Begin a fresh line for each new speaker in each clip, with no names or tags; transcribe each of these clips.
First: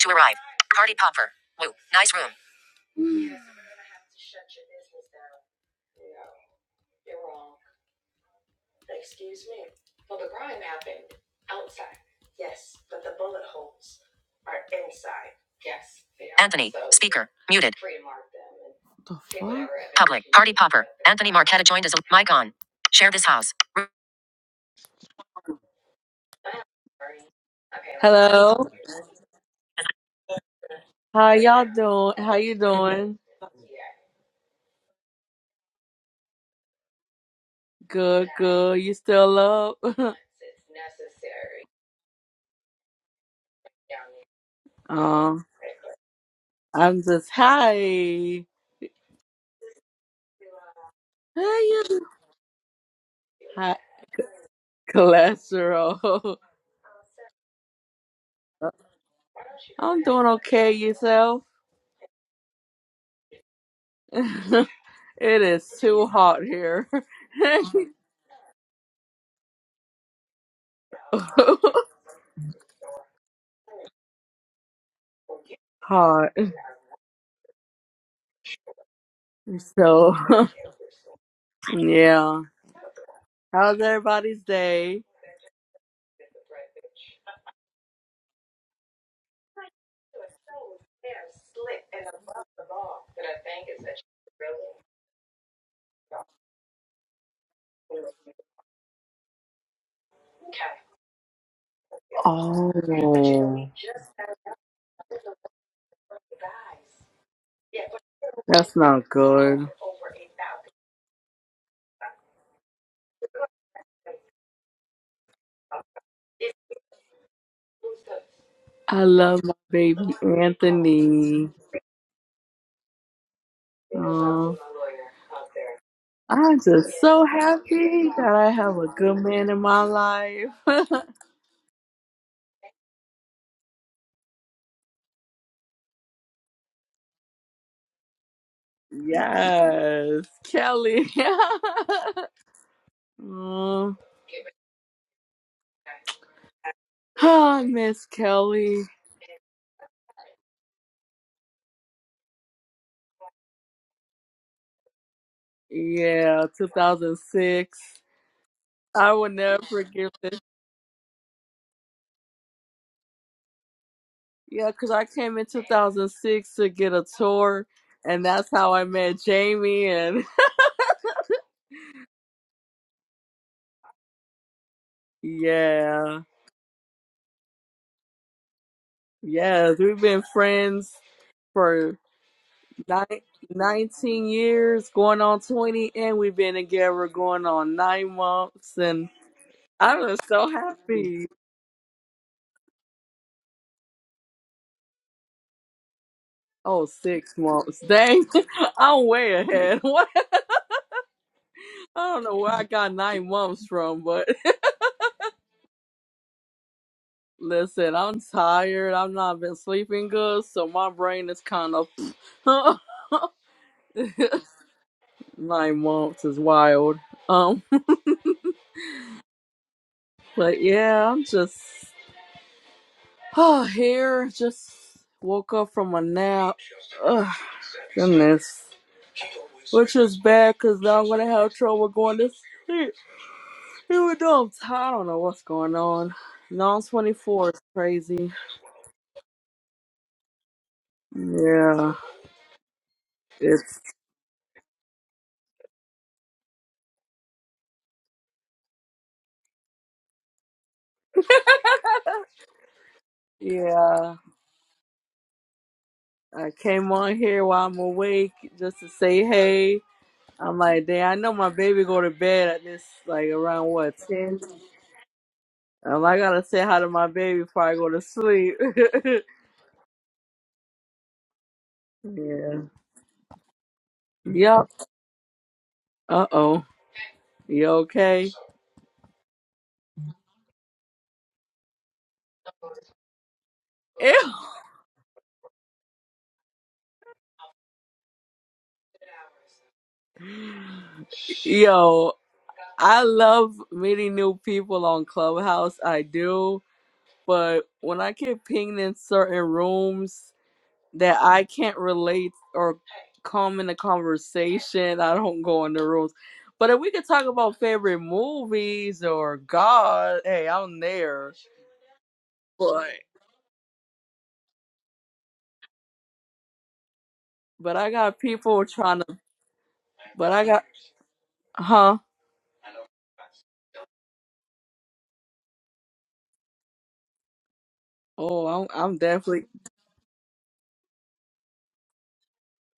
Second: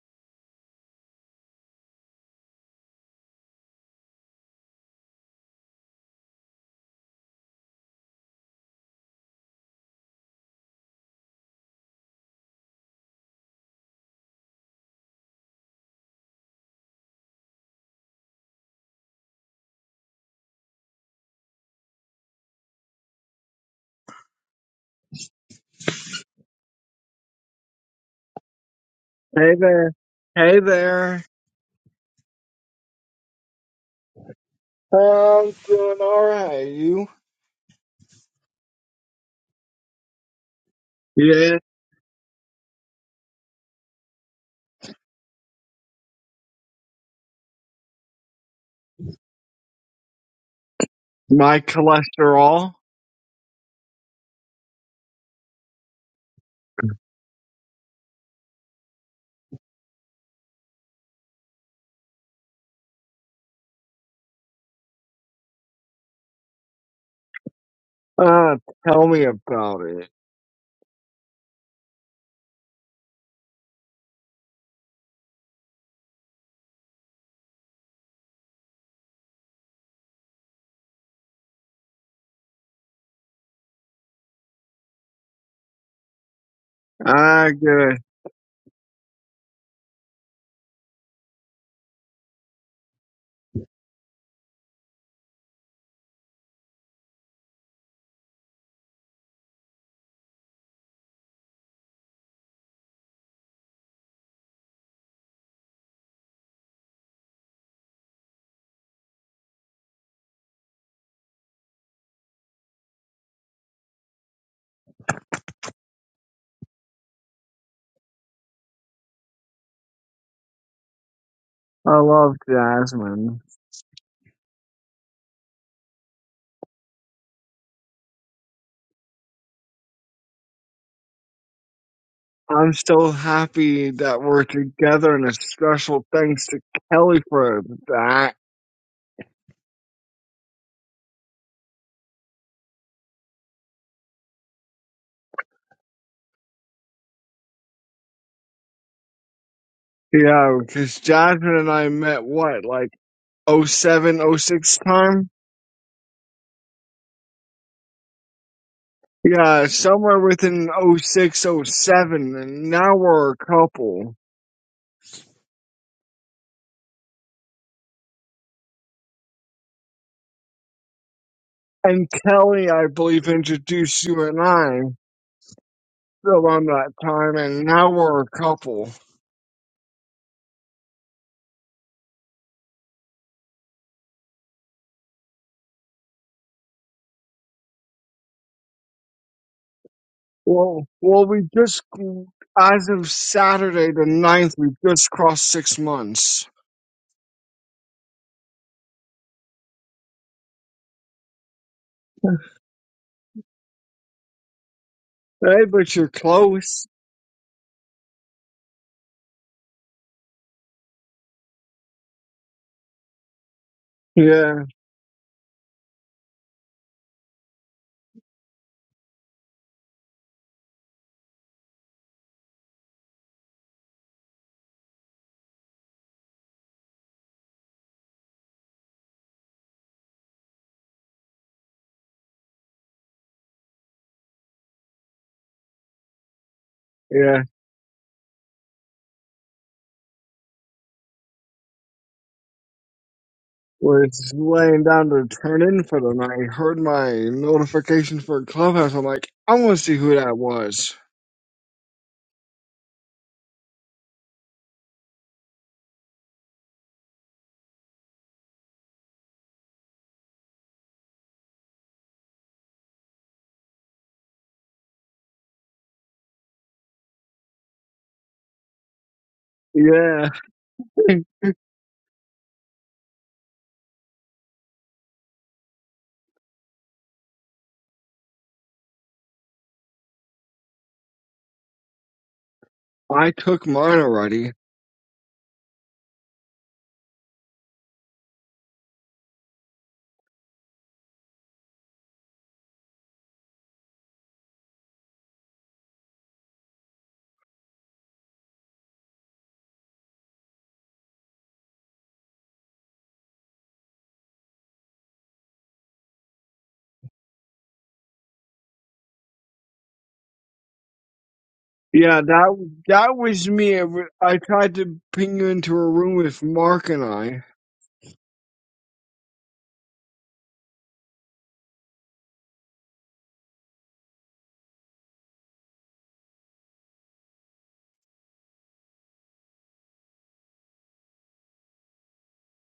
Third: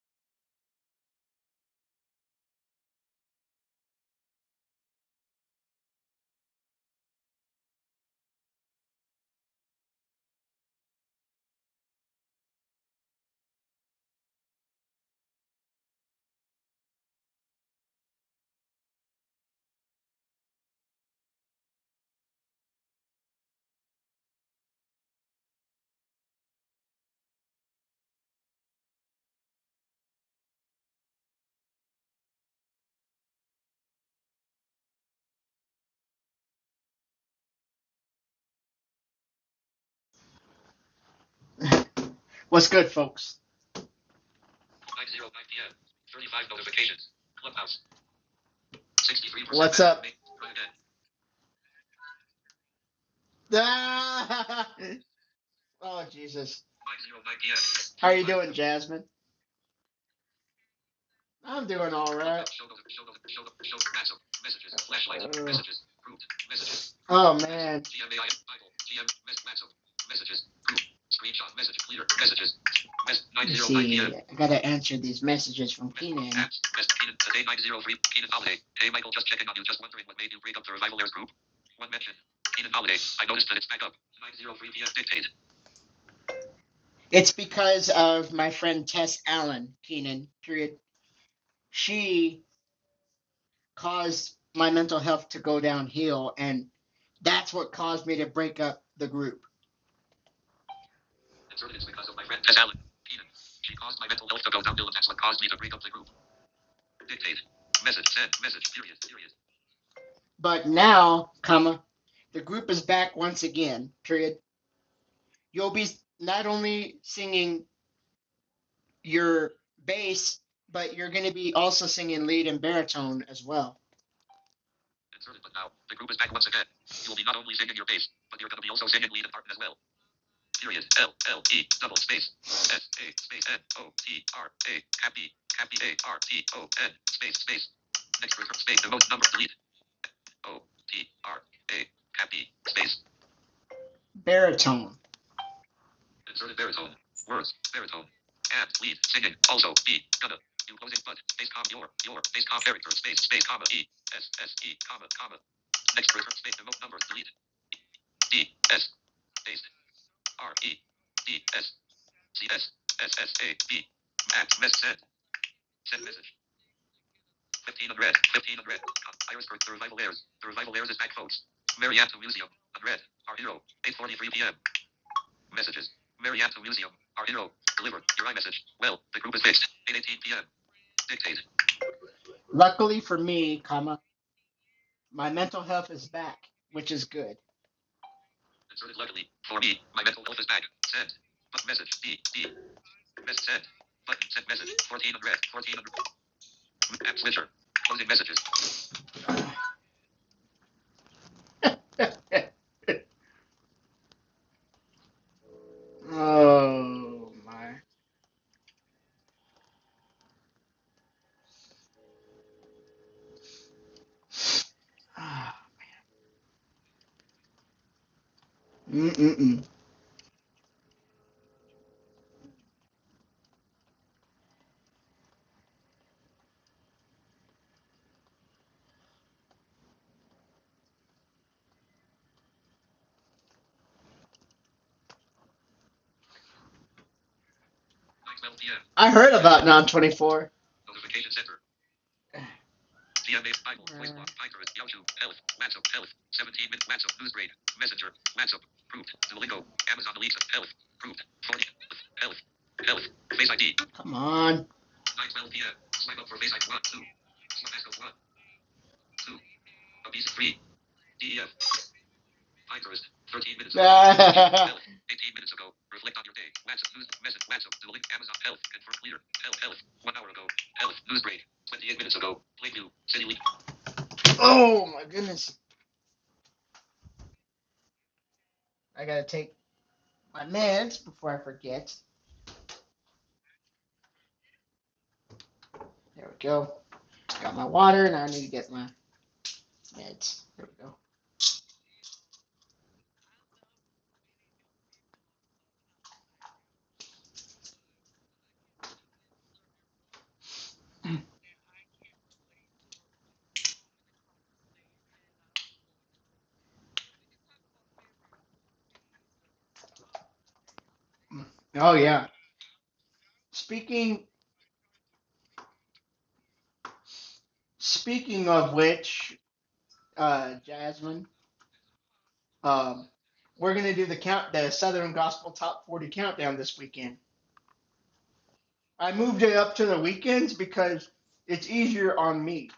To arrive. Party popper. Woo. Nice room. Ger. Muted. The fuck? Anthony Marquetta joined as a mic on. Share this house. Hello.
Hey there. Hey there.
How y'all doing? How you doing?
I'm doing all right. You?
Good, good. You still up?
Yeah,
What's good, folks? 5:05
um,
p.m. 35
I'm
notifications.
just
Clubhouse.
hi.
63%. What's up?
How
my
you?
cholesterol.
Hi.
Ah! Oh,
Cholesterol.
Jesus. How are you doing, Jasmine?
I'm doing okay. Yourself?
I'm doing all right.
it
Uh,
is too hot here.
oh man,
Uh, tell me about it.
let me see. I gotta answer these messages from Keenan.
hard.
Keenan. Today 903. Keenan Holiday. Hey Michael, just checking on you. Just wondering
So,
what made you break up the revival airs group. One mention.
yeah.
Keenan Holiday. I noticed that it's
How's
back up.
everybody's
903 PM.
day?
Dictate. It's
Ah,
because
good.
of my friend Tess Allen Keenan. Period. She caused my mental health to go downhill, and that's what caused me to break up the group. The because of my friend Tess
Oh,
Allen. She caused my mental health to go downhill and that's what caused me to break up the group. Dictate. Message sent. Message.
That's
Period.
not
Period.
good.
But now, comma, the group is back once again, period. You'll be not only singing
I love
your
my baby
bass, but you're going to
Anthony.
be also
I
singing
love
lead and baritone
Jasmine.
as well.
Oh,
Inserted but now. The group is back once
I'm
again.
just
You'll be
so
not only singing your bass,
happy that
but you're
I
gonna be
have
also
a
singing
good
lead and part
man
as
in
well.
my life.
Period. L L E double space
I'm
S A
so
space N
happy
O
that
T
we're
R A
together and
happy
a
happy A
special
R T
thanks to
O N
Kelly
space
for
space
that.
next return space the most number delete
yes,
O
Kelly.
T R A happy space
oh,
baritone inserted baritone words
I
baritone
miss
and
Kelly.
lead singing also E gonna
Yeah,
you closing
because
but space
Jasmine
comma
and
your
I
your
met
space comma
what, like
character space space comma
o
E
seven,
S
o
S E
six
comma
time?
comma next return
Yeah,
space the most number delete
2006.
D S
I will
space
never
Yeah,
forgive
somewhere
this.
R
within
E
o
D
six, o
S
seven,
See this.
and now
S S
we're a
A B.
couple.
Max
Yeah,
mess
because
sent.
I came in
Send message.
2006 to get a tour,
Fifteen on
and that's how I met
Iris Berg. The
Jamie.
revival airs.
And
The revival airs is back folks.
and
Marianta Museum.
Kelly,
On
I believe,
Our hero.
introduced you
8:43
and
p.m.
I
Messages.
yeah,
Marianta
around
Museum.
that
Our
time,
hero.
and now
Deliver.
we're
Your
a
iMessage.
couple.
Well, the group is fixed.
yes, we've
8:18
been
p.m.
friends
Dictate.
for
Luckily for
ni-
me, comma,
19 years, going
my
on
mental health
20,
is
and
back,
we've been
which is
together
good.
going on nine months.
Inserted
And
luckily for me, my
I'm
mental
just
health is
so
back.
Well,
Send.
well,
happy.
we
But
just,
message. D D.
as of
Mess send.
Saturday the
Button. Send
ninth,
message.
we just
14 on
crossed
14
six
on
months.
Oh,
App
six
switcher.
months.
Closing
Dang,
messages.
I'm way ahead. What?
oh
I don't know where I got nine months from, but.
Hey, but you're close.
my.
Listen, I'm tired. I've not been sleeping good, so my brain is kind of
Yeah,
nine months is wild. Um,
Mm-mm-mm.
but yeah, I'm just here. Just woke up from a nap. Ugh, goodness, which is bad because now I'm gonna have trouble going to sleep. Even though I'm tired, I don't know what's going on. Non
yeah.
24 is crazy.
I heard about non 24. Notification center.
Yeah,
DMA
it's
Bible.
We're
Voice box.
just
Pinterest.
laying
YouTube.
down to
Health.
turn in
WhatsApp.
for
Health.
the night. I
17
heard
minutes.
my
WhatsApp. Newsgrade. Messenger.
notification for
WhatsApp.
Clubhouse. I'm
Approved.
like, I
Duolingo.
want to see
Amazon
who that
Alexa. Health.
was.
Approved. Phone. Health. Health. Face ID.
yeah.
Come on. 9 p.m. Swipe up for
I
Face ID. 1.
came
2.
on here while I'm
Swipe 1.
awake just to say
2.
hey.
Abisa 3.
I'm like, dang, I know
DEF.
my baby go to bed at this
Pinterest.
like
13
around
minutes ago.
what ten.
Health. 18 minutes ago.
Um,
Reflect
I
on your
gotta
day.
say hi to
WhatsApp
my
news.
baby
Message.
before
WhatsApp.
I go
The
to
Amazon.
sleep.
Health. Confirm leader. Health. Health. One
Yeah,
hour ago. Health. News break. 28 minutes ago.
yeah.
Play new. City link.
Yup.
Oh my goodness.
Uh oh. You okay?
I gotta take my meds before I forget.
I took mine
Ew.
already.
There we go. I Got my water and I need to get my meds. There we go.
Yo, I love meeting new people on Clubhouse. I do, but when I get pinged in certain rooms. that I can't relate or come in the conversation. I don't go on the rules. But if we could talk about favorite movies or God, hey, I'm there.
Mm. Oh
Yeah,
yeah.
that
But
that was me. It wa-
Speaking
I tried to ping you into a room with Mark and I.
but I got
speaking
people
of
trying to.
which,
But I
uh
got
Jasmine,
huh.
um we're gonna do the count the Southern Gospel Top 40 countdown this weekend.
Oh, I'm I'm
I moved
definitely.
it up to the weekends because it's easier on me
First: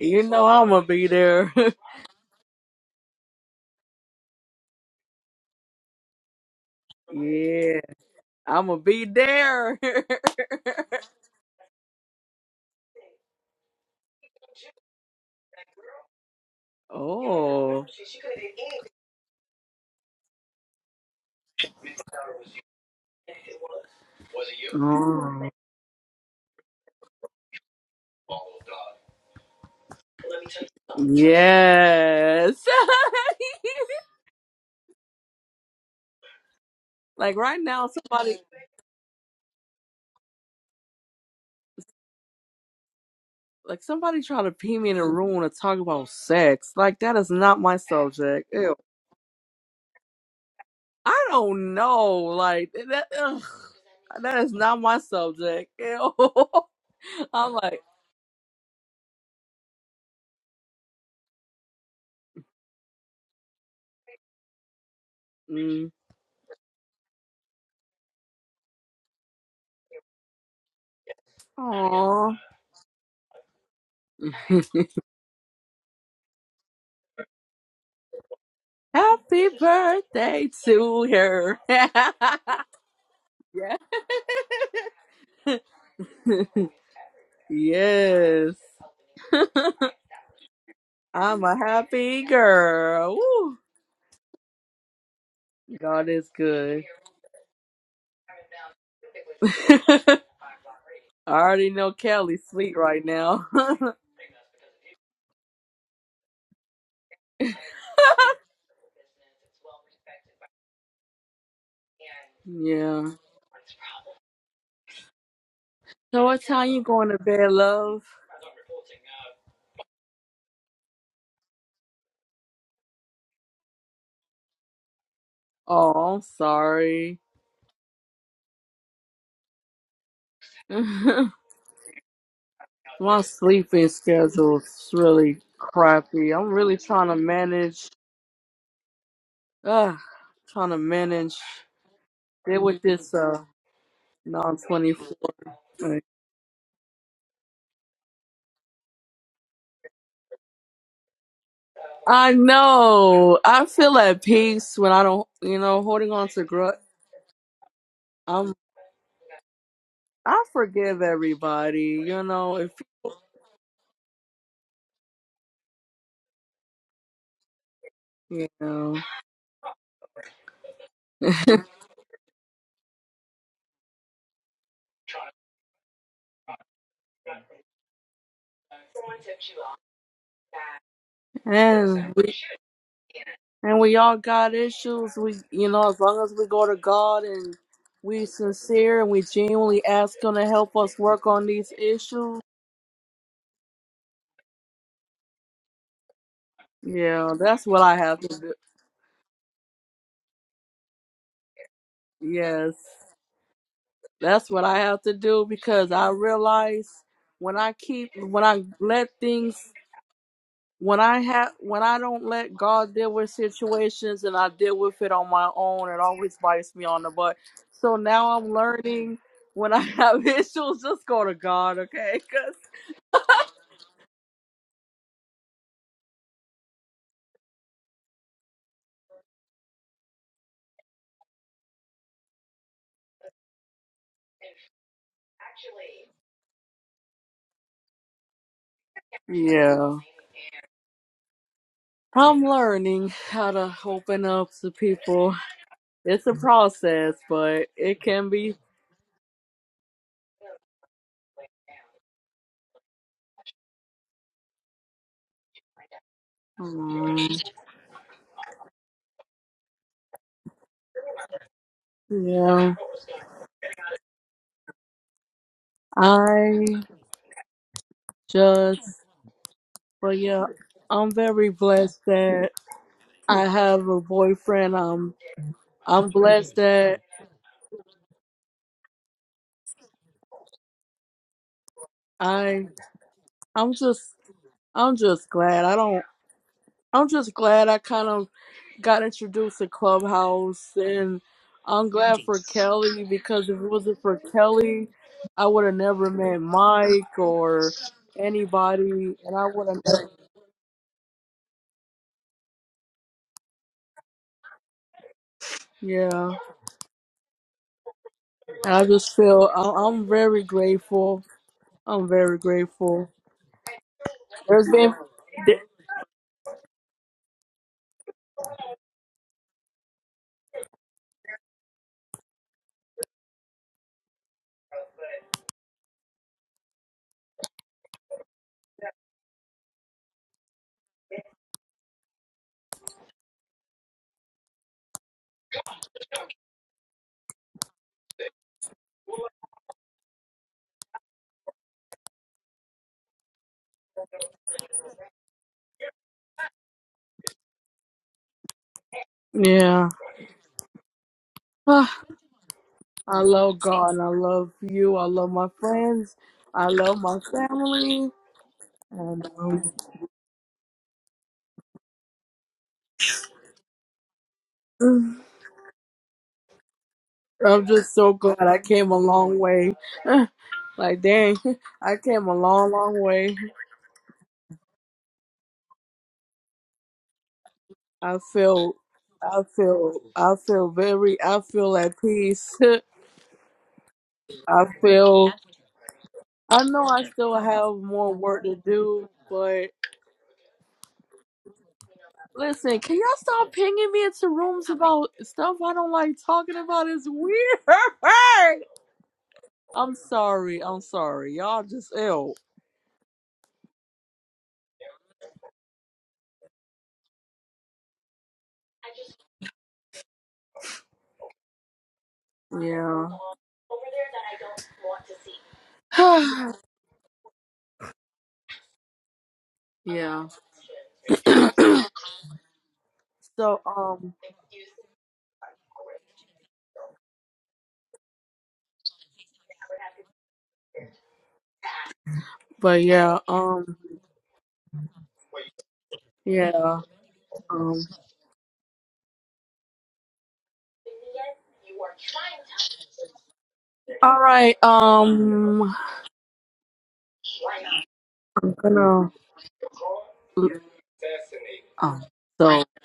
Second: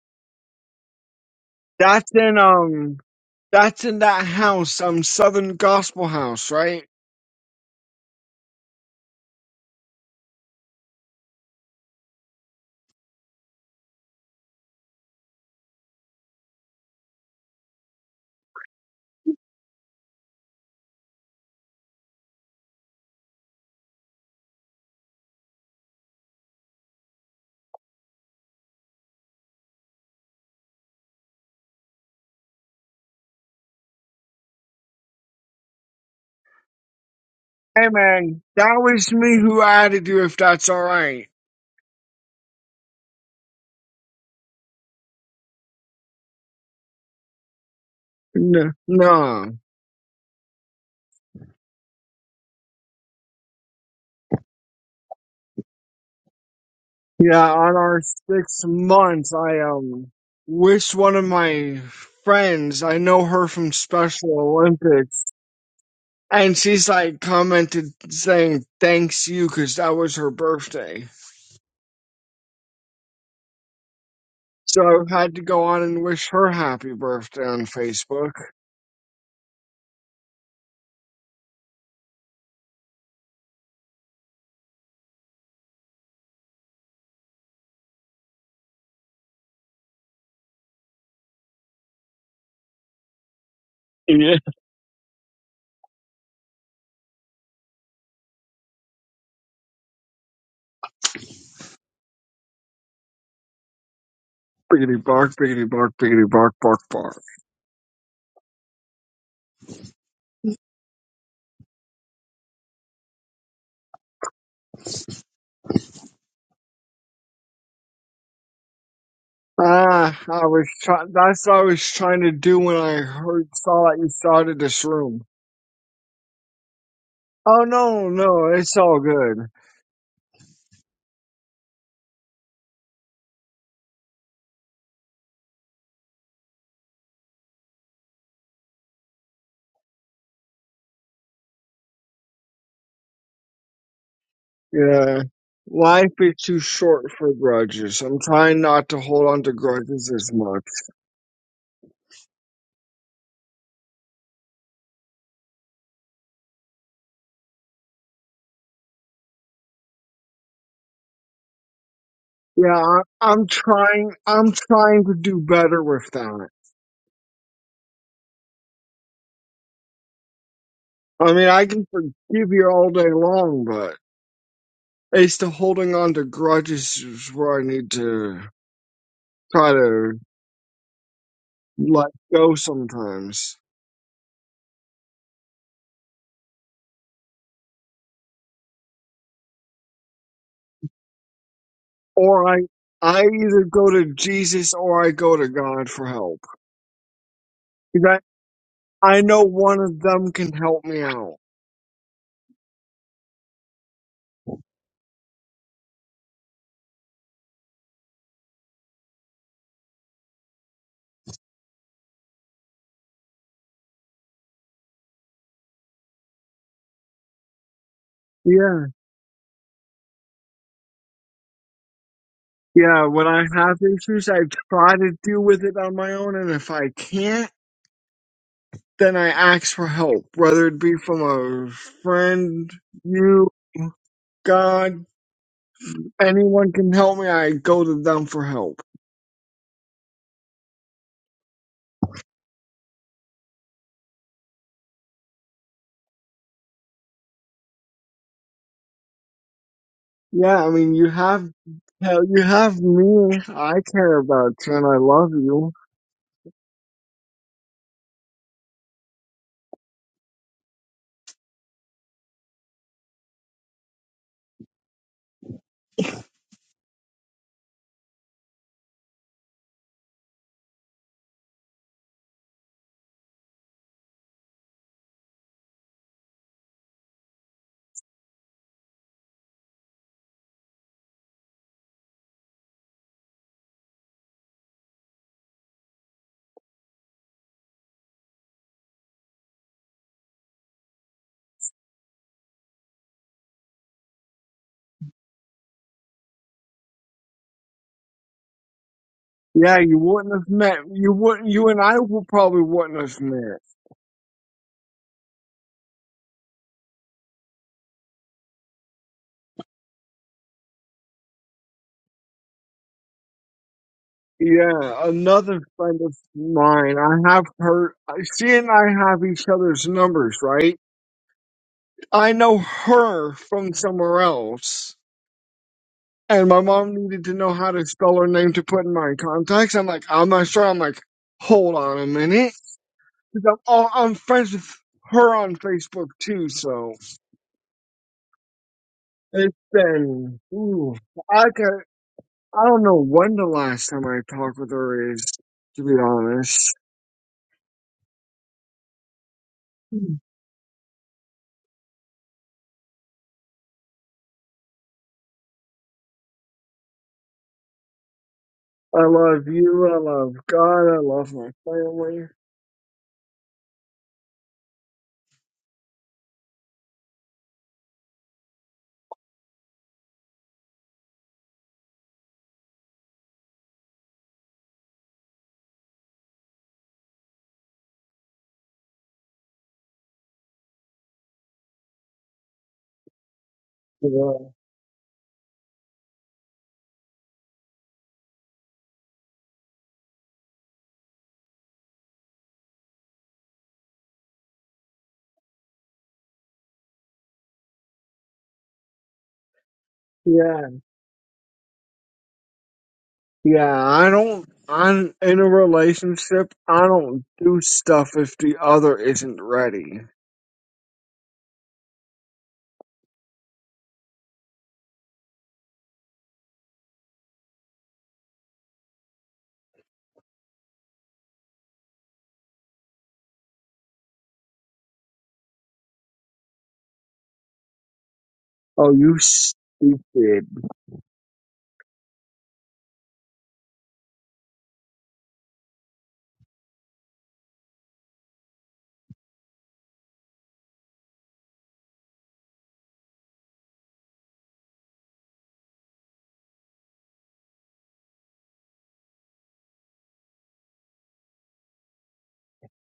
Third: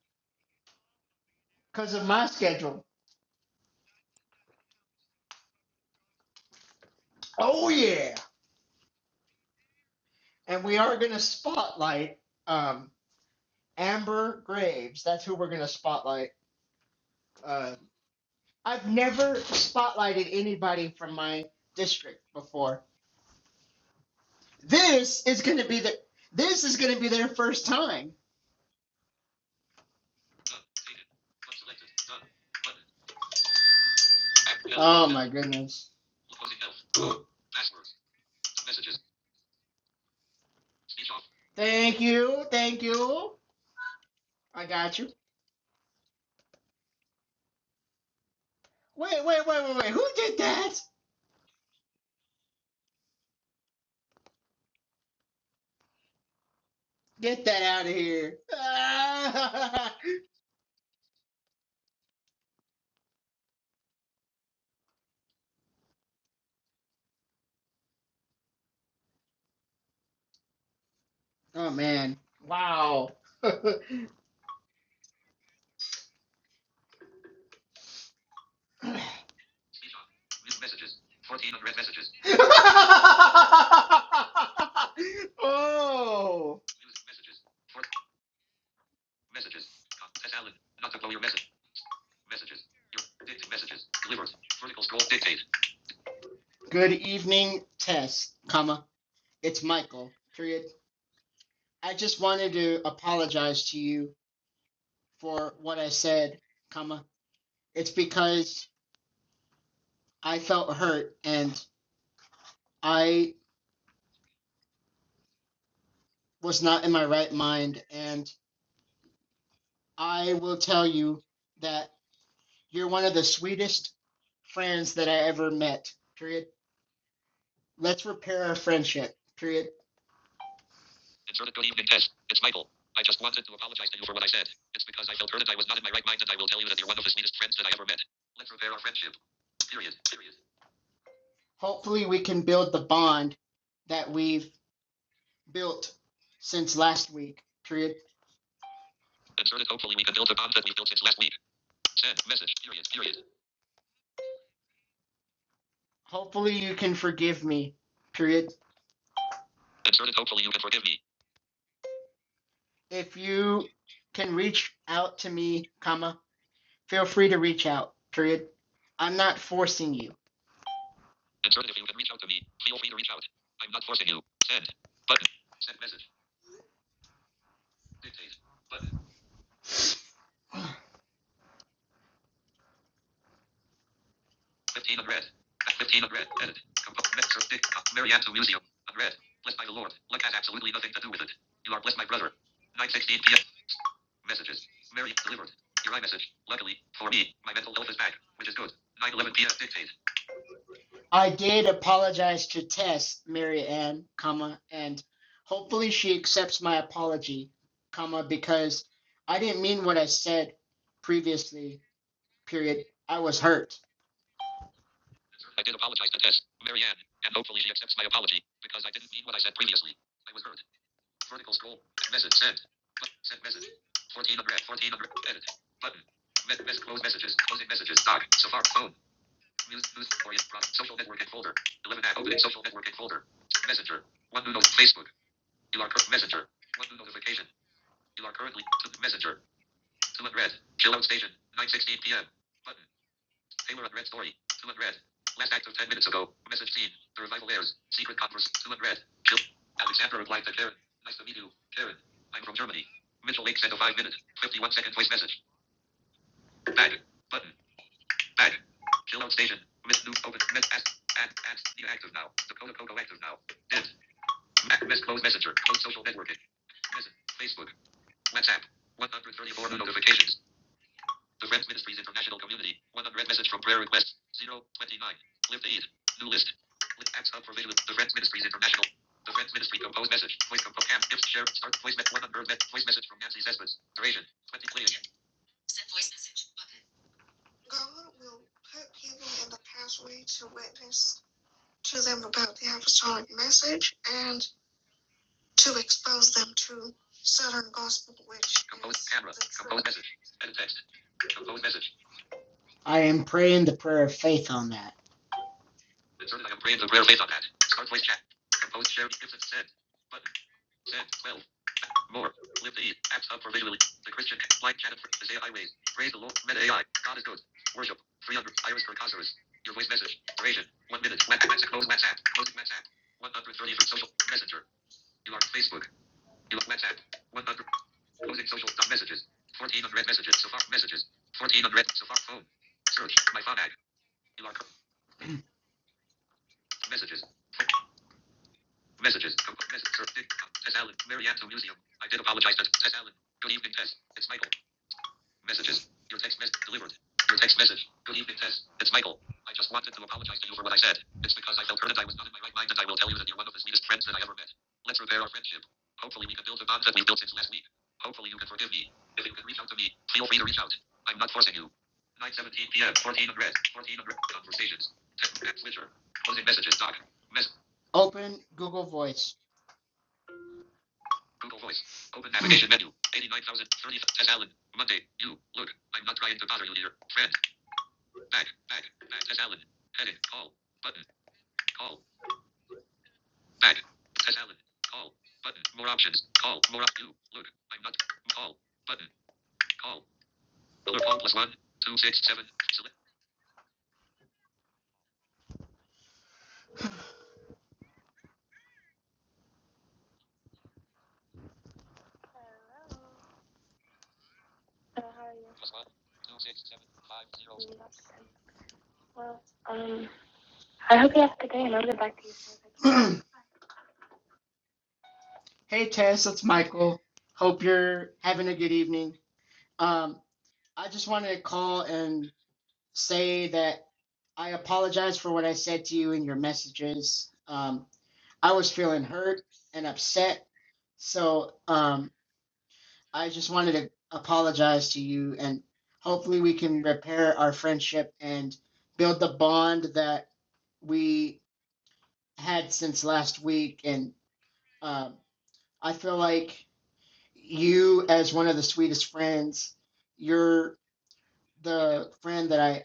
You know I'm gonna be there.
because of
That's
my
in
schedule.
um, that's in that house, um, Southern Gospel House, right?
Oh
yeah,
yeah,
I'm gonna be there.
and we are gonna spotlight um, Amber Graves. That's who we're gonna spotlight. Uh,
oh.
I've never spotlighted anybody from my district before. This is
Oh.
gonna be the this is gonna be their first time.
Yes.
Oh my goodness.
like right
Hey
now,
Passwords.
somebody
man, that
Messages.
was me who added you. If that's all right.
Thank you, thank you.
Like somebody try to
I
pee me in
got you.
a room to talk about sex. Like that is not my subject.
No,
Ew.
Wait, wait,
no.
wait, wait, wait. Who did that?
I don't know. Like that. Ugh. That is not my subject. Ew.
Get
Yeah,
I'm
that
on
like,
out of
our
here.
six months, I
Ah.
um, wish one of my friends. I know her from Special Olympics.
mm,
And she's like commented saying thanks you because that was her birthday.
oh man.
aw.
Wow.
So I had to go on and wish her happy birthday on Facebook.
Happy birthday
Messages.
to
Fourteen
her.
unread
yeah.
messages. oh. Messages. Four
yes.
messages. As Alan, not to blow your
I'm
message.
a happy
Messages.
girl.
Your
Woo.
messages. Delivered.
Yeah.
Vertical scroll dictate.
God is good.
Good evening, Tess, comma. It's Michael. Period.
I already know
I just
Kelly's
wanted
sweet
to
right now.
apologize to you
Biggity bark,
for
biggity
what I
bark, biggity
said,
bark, bark,
comma.
bark.
It's because I felt hurt and
yeah.
I
So what
was
time you
not in my
going to
right
bed,
mind.
love?
And
Ah,
I
I
will
was
tell
try-
you
that's what I was
that
trying to do when
you're
I
one of the
heard saw
sweetest
that you started this
friends that
room.
I ever met.
Oh, I'm
Period.
sorry.
Oh
Let's
no,
repair
no,
our
it's all
friendship.
good.
Period.
My
Insert a good evening test. It's Michael. I just wanted to
sleeping
apologize to you for what I said. It's
schedule's
because I felt
really
hurt and I was not in my right mind and
crappy.
I will
I'm
tell you
really
that you're one of
trying
the
to
sweetest friends that I ever
manage.
met. Let's repair our friendship. Period.
Uh,
Period.
trying to manage.
hopefully we can
Deal
build the
with this
bond
uh
that we've
non twenty four
Yeah,
built
thing.
life is too
since
short
last
for
week. Period.
grudges. I'm trying not to hold on to
Inserted. Hopefully, we
grudges
can build
as
the bond that
much.
we built since last week. Send
I
message. Period. Period.
know. I feel at peace when I don't, you know, holding on to
Hopefully you
grudge.
can forgive me. Period.
I'm.
Inserted. Hopefully,
I
you can forgive me.
forgive everybody. You know, if
Yeah, I-
If
I'm
you
trying.
can
I'm
reach
trying to
out to
do
me,
better with
comma,
that.
feel free to reach out. Period.
you know.
I'm not forcing you.
I mean, I
Inserted. If you
can
can reach out to me,
forgive you
feel free
all
to reach
day
out.
long,
I'm not
but.
forcing you. Send button.
It's the
Send
holding
message.
on to grudges is where I need
Dictate
to
button.
try to let
And we,
go sometimes.
and we all got
Fifteen
issues.
unread.
We, you know, as
Fifteen
long
unread.
as we
Edit.
go to
Compo-
God
Mix of
and
Dick.
we
Marianto Museum.
sincere and
Unread.
we
Blessed by the
genuinely
Lord. Luck
ask
has
Him to
absolutely
help
nothing
us
to do with
work
it.
on these
You are blessed, my brother.
issues.
Or I,
9:16
I
p.m.
either go to
Messages.
Jesus or I
Mary
go to
delivered.
God
Your
for
message.
help.
Luckily for
Yeah,
me, my
that's
mental
what
health is
I
back,
'Cause
have to
which is
do.
good.
I, I
9:11
know
p.m.
one
Dictate.
of them can help me
I
out.
did apologize to
Yes,
Tess, Mary Ann,
that's
comma,
what I
and
have to do
hopefully
because I
she accepts my
realize
apology,
when I keep
comma,
when I
because
let
I didn't
things
mean what I said
when I have
previously.
when I don't let
Period.
God deal
I
with
was hurt.
situations and I deal with it on my
I did
own, it
apologize to
always
Tess,
bites me
Marianne,
on the
and
butt.
hopefully she
So
accepts my
now
apology
I'm
because
Yeah,
I didn't
learning
mean what I said
when I
previously.
have
I was hurt.
issues, just go to
Vertical scroll.
God, okay?
Message
'Cause-
sent.
yeah. When
Sent
I
message.
have issues, I
1400.
try
1400.
to deal
Edit.
with it on
Button.
my own, and
Miss,
if I
close messages.
can't,
Closing messages. Doc. Safari. Phone.
then I ask
News.
for
News.
help,
Orient.
whether
Product.
it be
Social
from
networking folder.
a
11 app. Opening social
friend,
networking folder.
you,
Messenger. One new note.
God,
Facebook. You are current messenger.
anyone
One
can
new
help me.
notification.
I go to them
You are
for
currently
help.
to messenger.
yeah,
To red. Chill out station. 9:16 p.m.
I'm
Button.
learning how to
Taylor unread
open
story.
up
Two
to
unread.
people.
Last act of 10 minutes
It's
ago.
a
Message seen.
process,
The revival
but
airs.
it
Secret
can
conference.
be.
Two unread. Jill. Alexandra replied to
Yeah, I
Karen.
mean, you
Nice to meet
have
you, Karen.
hell, you
I'm from
have
Germany.
me.
Mitchell Lake sent
I
a 5 minute,
care about
51
you, and
second
I
voice
love
message.
you.
Bad.
um,
Button. Bad. Chill out station. Miss News open. Miss ask. Add. Add. New active now. Dakota
yeah,
Coco active now. Dead. Miss close messenger. Close social networking.
I
Miss. Facebook. WhatsApp.
just,
134
but
notifications.
yeah, I'm
The
very
Friends Ministries
blessed
International
that
Community. One hundred
I
message from prayer
have a
request. Zero
boyfriend.
twenty
Um,
nine. Live to eat.
I'm
New list.
blessed that
With acts of provision. The Friends Ministries International. The Friends Ministry composed message. Voice composed. Cam. Gifts. Share. Start. Voice. Met. one hundred. Met.
I
Voice message from Nancy
I'm
Zespers.
just
Duration. Twenty clear.
I'm just glad I don't I'm just glad I kind of got introduced to Clubhouse and I'm glad for Kelly because if it wasn't for Kelly I would have never met Mike or anybody and I would
Yeah,
have
you
Message.
never
wouldn't have
Edit text.
met. You wouldn't.
Composed
You and
message.
I would probably wouldn't
I
have
am
met.
praying the prayer of faith on that.
yeah
I am praying the prayer of faith on that. Start voice chat.
and I
Composed. Share.
just
Gifts.
feel
Send.
I- I'm
Button.
very
Send.
grateful
Twelve.
I'm
More.
very
Live E.
grateful
Apps up for visually. The Christian.
there's
Blank
been
Janet.
Yeah,
Isaiah
another
there-
Highways.
friend
Praise
of
the Lord. Meta AI.
mine.
God
I
is good.
have her.
Worship. 300.
She and
Iris
I have
Kurkosaurus.
each
Your voice
other's
message.
numbers,
Duration.
right?
1 minute. WhatsApp. Close WhatsApp.
I
Closing
know
WhatsApp.
her
130
from
from social.
somewhere
Messenger.
else.
You are Facebook.
And
You
my
are
mom
WhatsApp.
needed to know
100.
how to spell her
Closing
name to
social.
put
Dot
in my
messages.
contacts. I'm like,
1400
I'm
messages.
not
So far.
sure. I'm like,
Messages.
hold
1400.
on
So
a
far. Phone.
minute.
Search. My
'Cause I'm,
phone ad.
all, I'm
You
friends
are.
with her on Facebook too, so.
Messages. Messages.
it
Messages.
Listen,
Tess Allen.
ooh,
Mary Ann
I
so Museum.
can.
I did apologize.
I don't
Tess
know
Allen.
when the
Good evening,
last
Tess.
time I
It's Michael.
talked with her is, to
Messages.
be
Your text message
honest.
delivered. Your text message. Good evening, Tess. It's Michael. I just
yeah
wanted to
I
apologize to you for what I said. It's because I felt hurt and
Ah,
I was not in my right mind, and I will tell you
I
that you're one of
love
the sweetest
God I
friends that I ever met.
love you
Let's
I
repair our
love my
friendship.
friends
Hopefully, we can build the
I
bond that
love
we
my
built since last week.
family
Hopefully, you can forgive me.
And,
If you can
love
reach out to me,
you, I
feel
love
free to reach out.
God, I
I'm not
love my
forcing you.
family.
9:17 p.m. 1400. 1400. Conversations.
Um,
Text Switcher. Closing messages. Doc. Mess.
I'm just so glad
Open
I
Google
came a
Voice.
long way. like dang,
Google
I
Voice.
came
Open
a
navigation
long,
menu.
long way.
89,030. Tess Allen. Monday. You. Look. I'm not trying to bother you here. Friend.
I
Back.
feel,
Back. Back. Tess
I
Allen.
feel,
Edit.
I
Call.
feel
Button.
very, I feel at
Call.
peace.
Back. Tess
Yeah,
Allen.
I
Call.
feel,
Button. More options. Call.
I
More
know I
options. You.
still
Look.
have
I'm not.
more work to
Call.
do,
Button.
but
Call. Look. Call plus one. Two six seven.
listen,
Select.
can y'all stop pinging me into rooms about stuff I don't like talking about?
Plus
It's weird. I'm sorry.
yeah,
I'm sorry. Y'all just ill.
yeah. I don't, I'm in a
one. Two
relationship,
six seven.
I
Five
don't
zero.
do stuff if the other isn't ready.
Yeah.
hey, Tess, it's Michael. Hope you're having a good evening. Um,
yeah.
I just wanted to call and say
So
that
um
I apologize for what I said to you in your messages. Um, I was
Oh,
feeling
you
hurt and upset,
stupid.
so um,
but yeah,
I just wanted
um
to apologize to you, and hopefully we
yeah.
can repair our
Um
friendship and build the bond that we had since last week. And
all right,
um,
um
I feel like you, as one
I'm
of the sweetest
gonna
friends, you're
um
the friend that
so
I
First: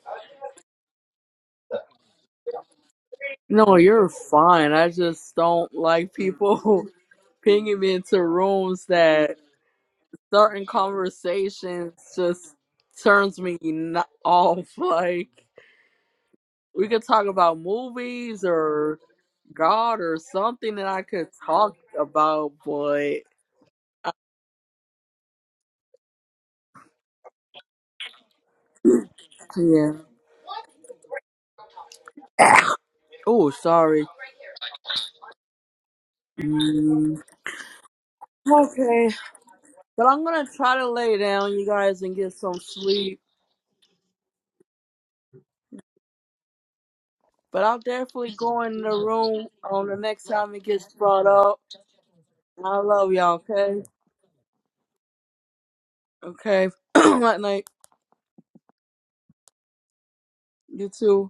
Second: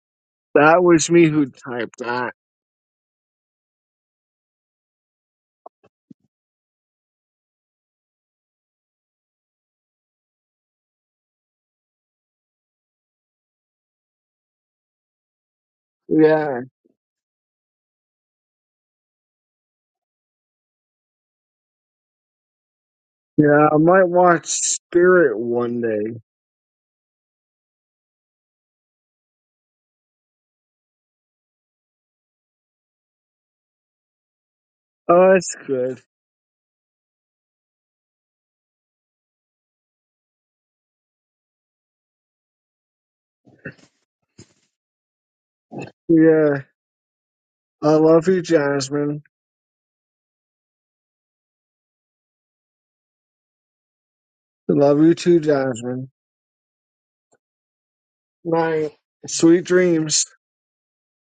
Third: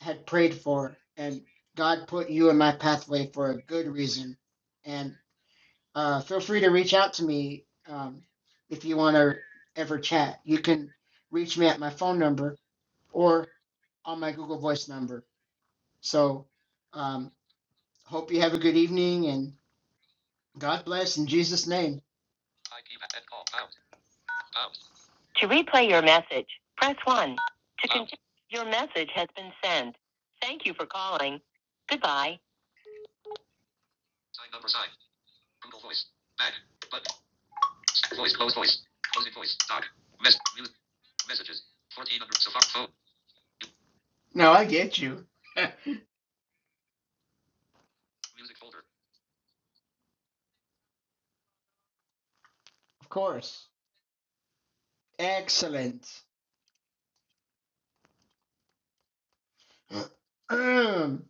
had prayed
That
for,
was me
and
who typed
God put
that.
you in my pathway for a
no,
good
you're
reason.
fine. I
And
just don't like
uh, feel free to
people
reach out to me
pinging me
um,
into
if
rooms
you want to
that
ever chat. You
certain
can reach me at my
conversations
phone
just
number
turns
or
me n-
on my Google
off.
Voice number.
Like
So,
Yeah,
we could talk
um,
about
hope you
movies
have a good
or
evening and
God or something
God
that I
bless in
could
Jesus'
talk
name.
about, but
yeah, I might watch Spirit
To
one
replay your
day.
message, press 1. To continue, your message has been
yeah.
sent. Thank you for calling. Goodbye.
Oh, sorry.
Sign number sign.
Oh, that's
Google
good.
Voice. Back. But voice. Close voice.
Okay.
Closing voice. Doc.
But I'm
Mess.
gonna
Music.
try to lay down,
Messages.
you guys, and
Fourteen
get
hundred.
some
Safari phone.
sleep.
No, I get you. of
Yeah.
But I'll
I love
definitely
you,
Music
go in
folder.
the
Jasmine.
room on the next time it gets brought up. I
Of
love y'all,
course.
okay?
I love you too,
Excellent.
Jasmine.
Okay. Night night.
Night. Sweet dreams.
You too.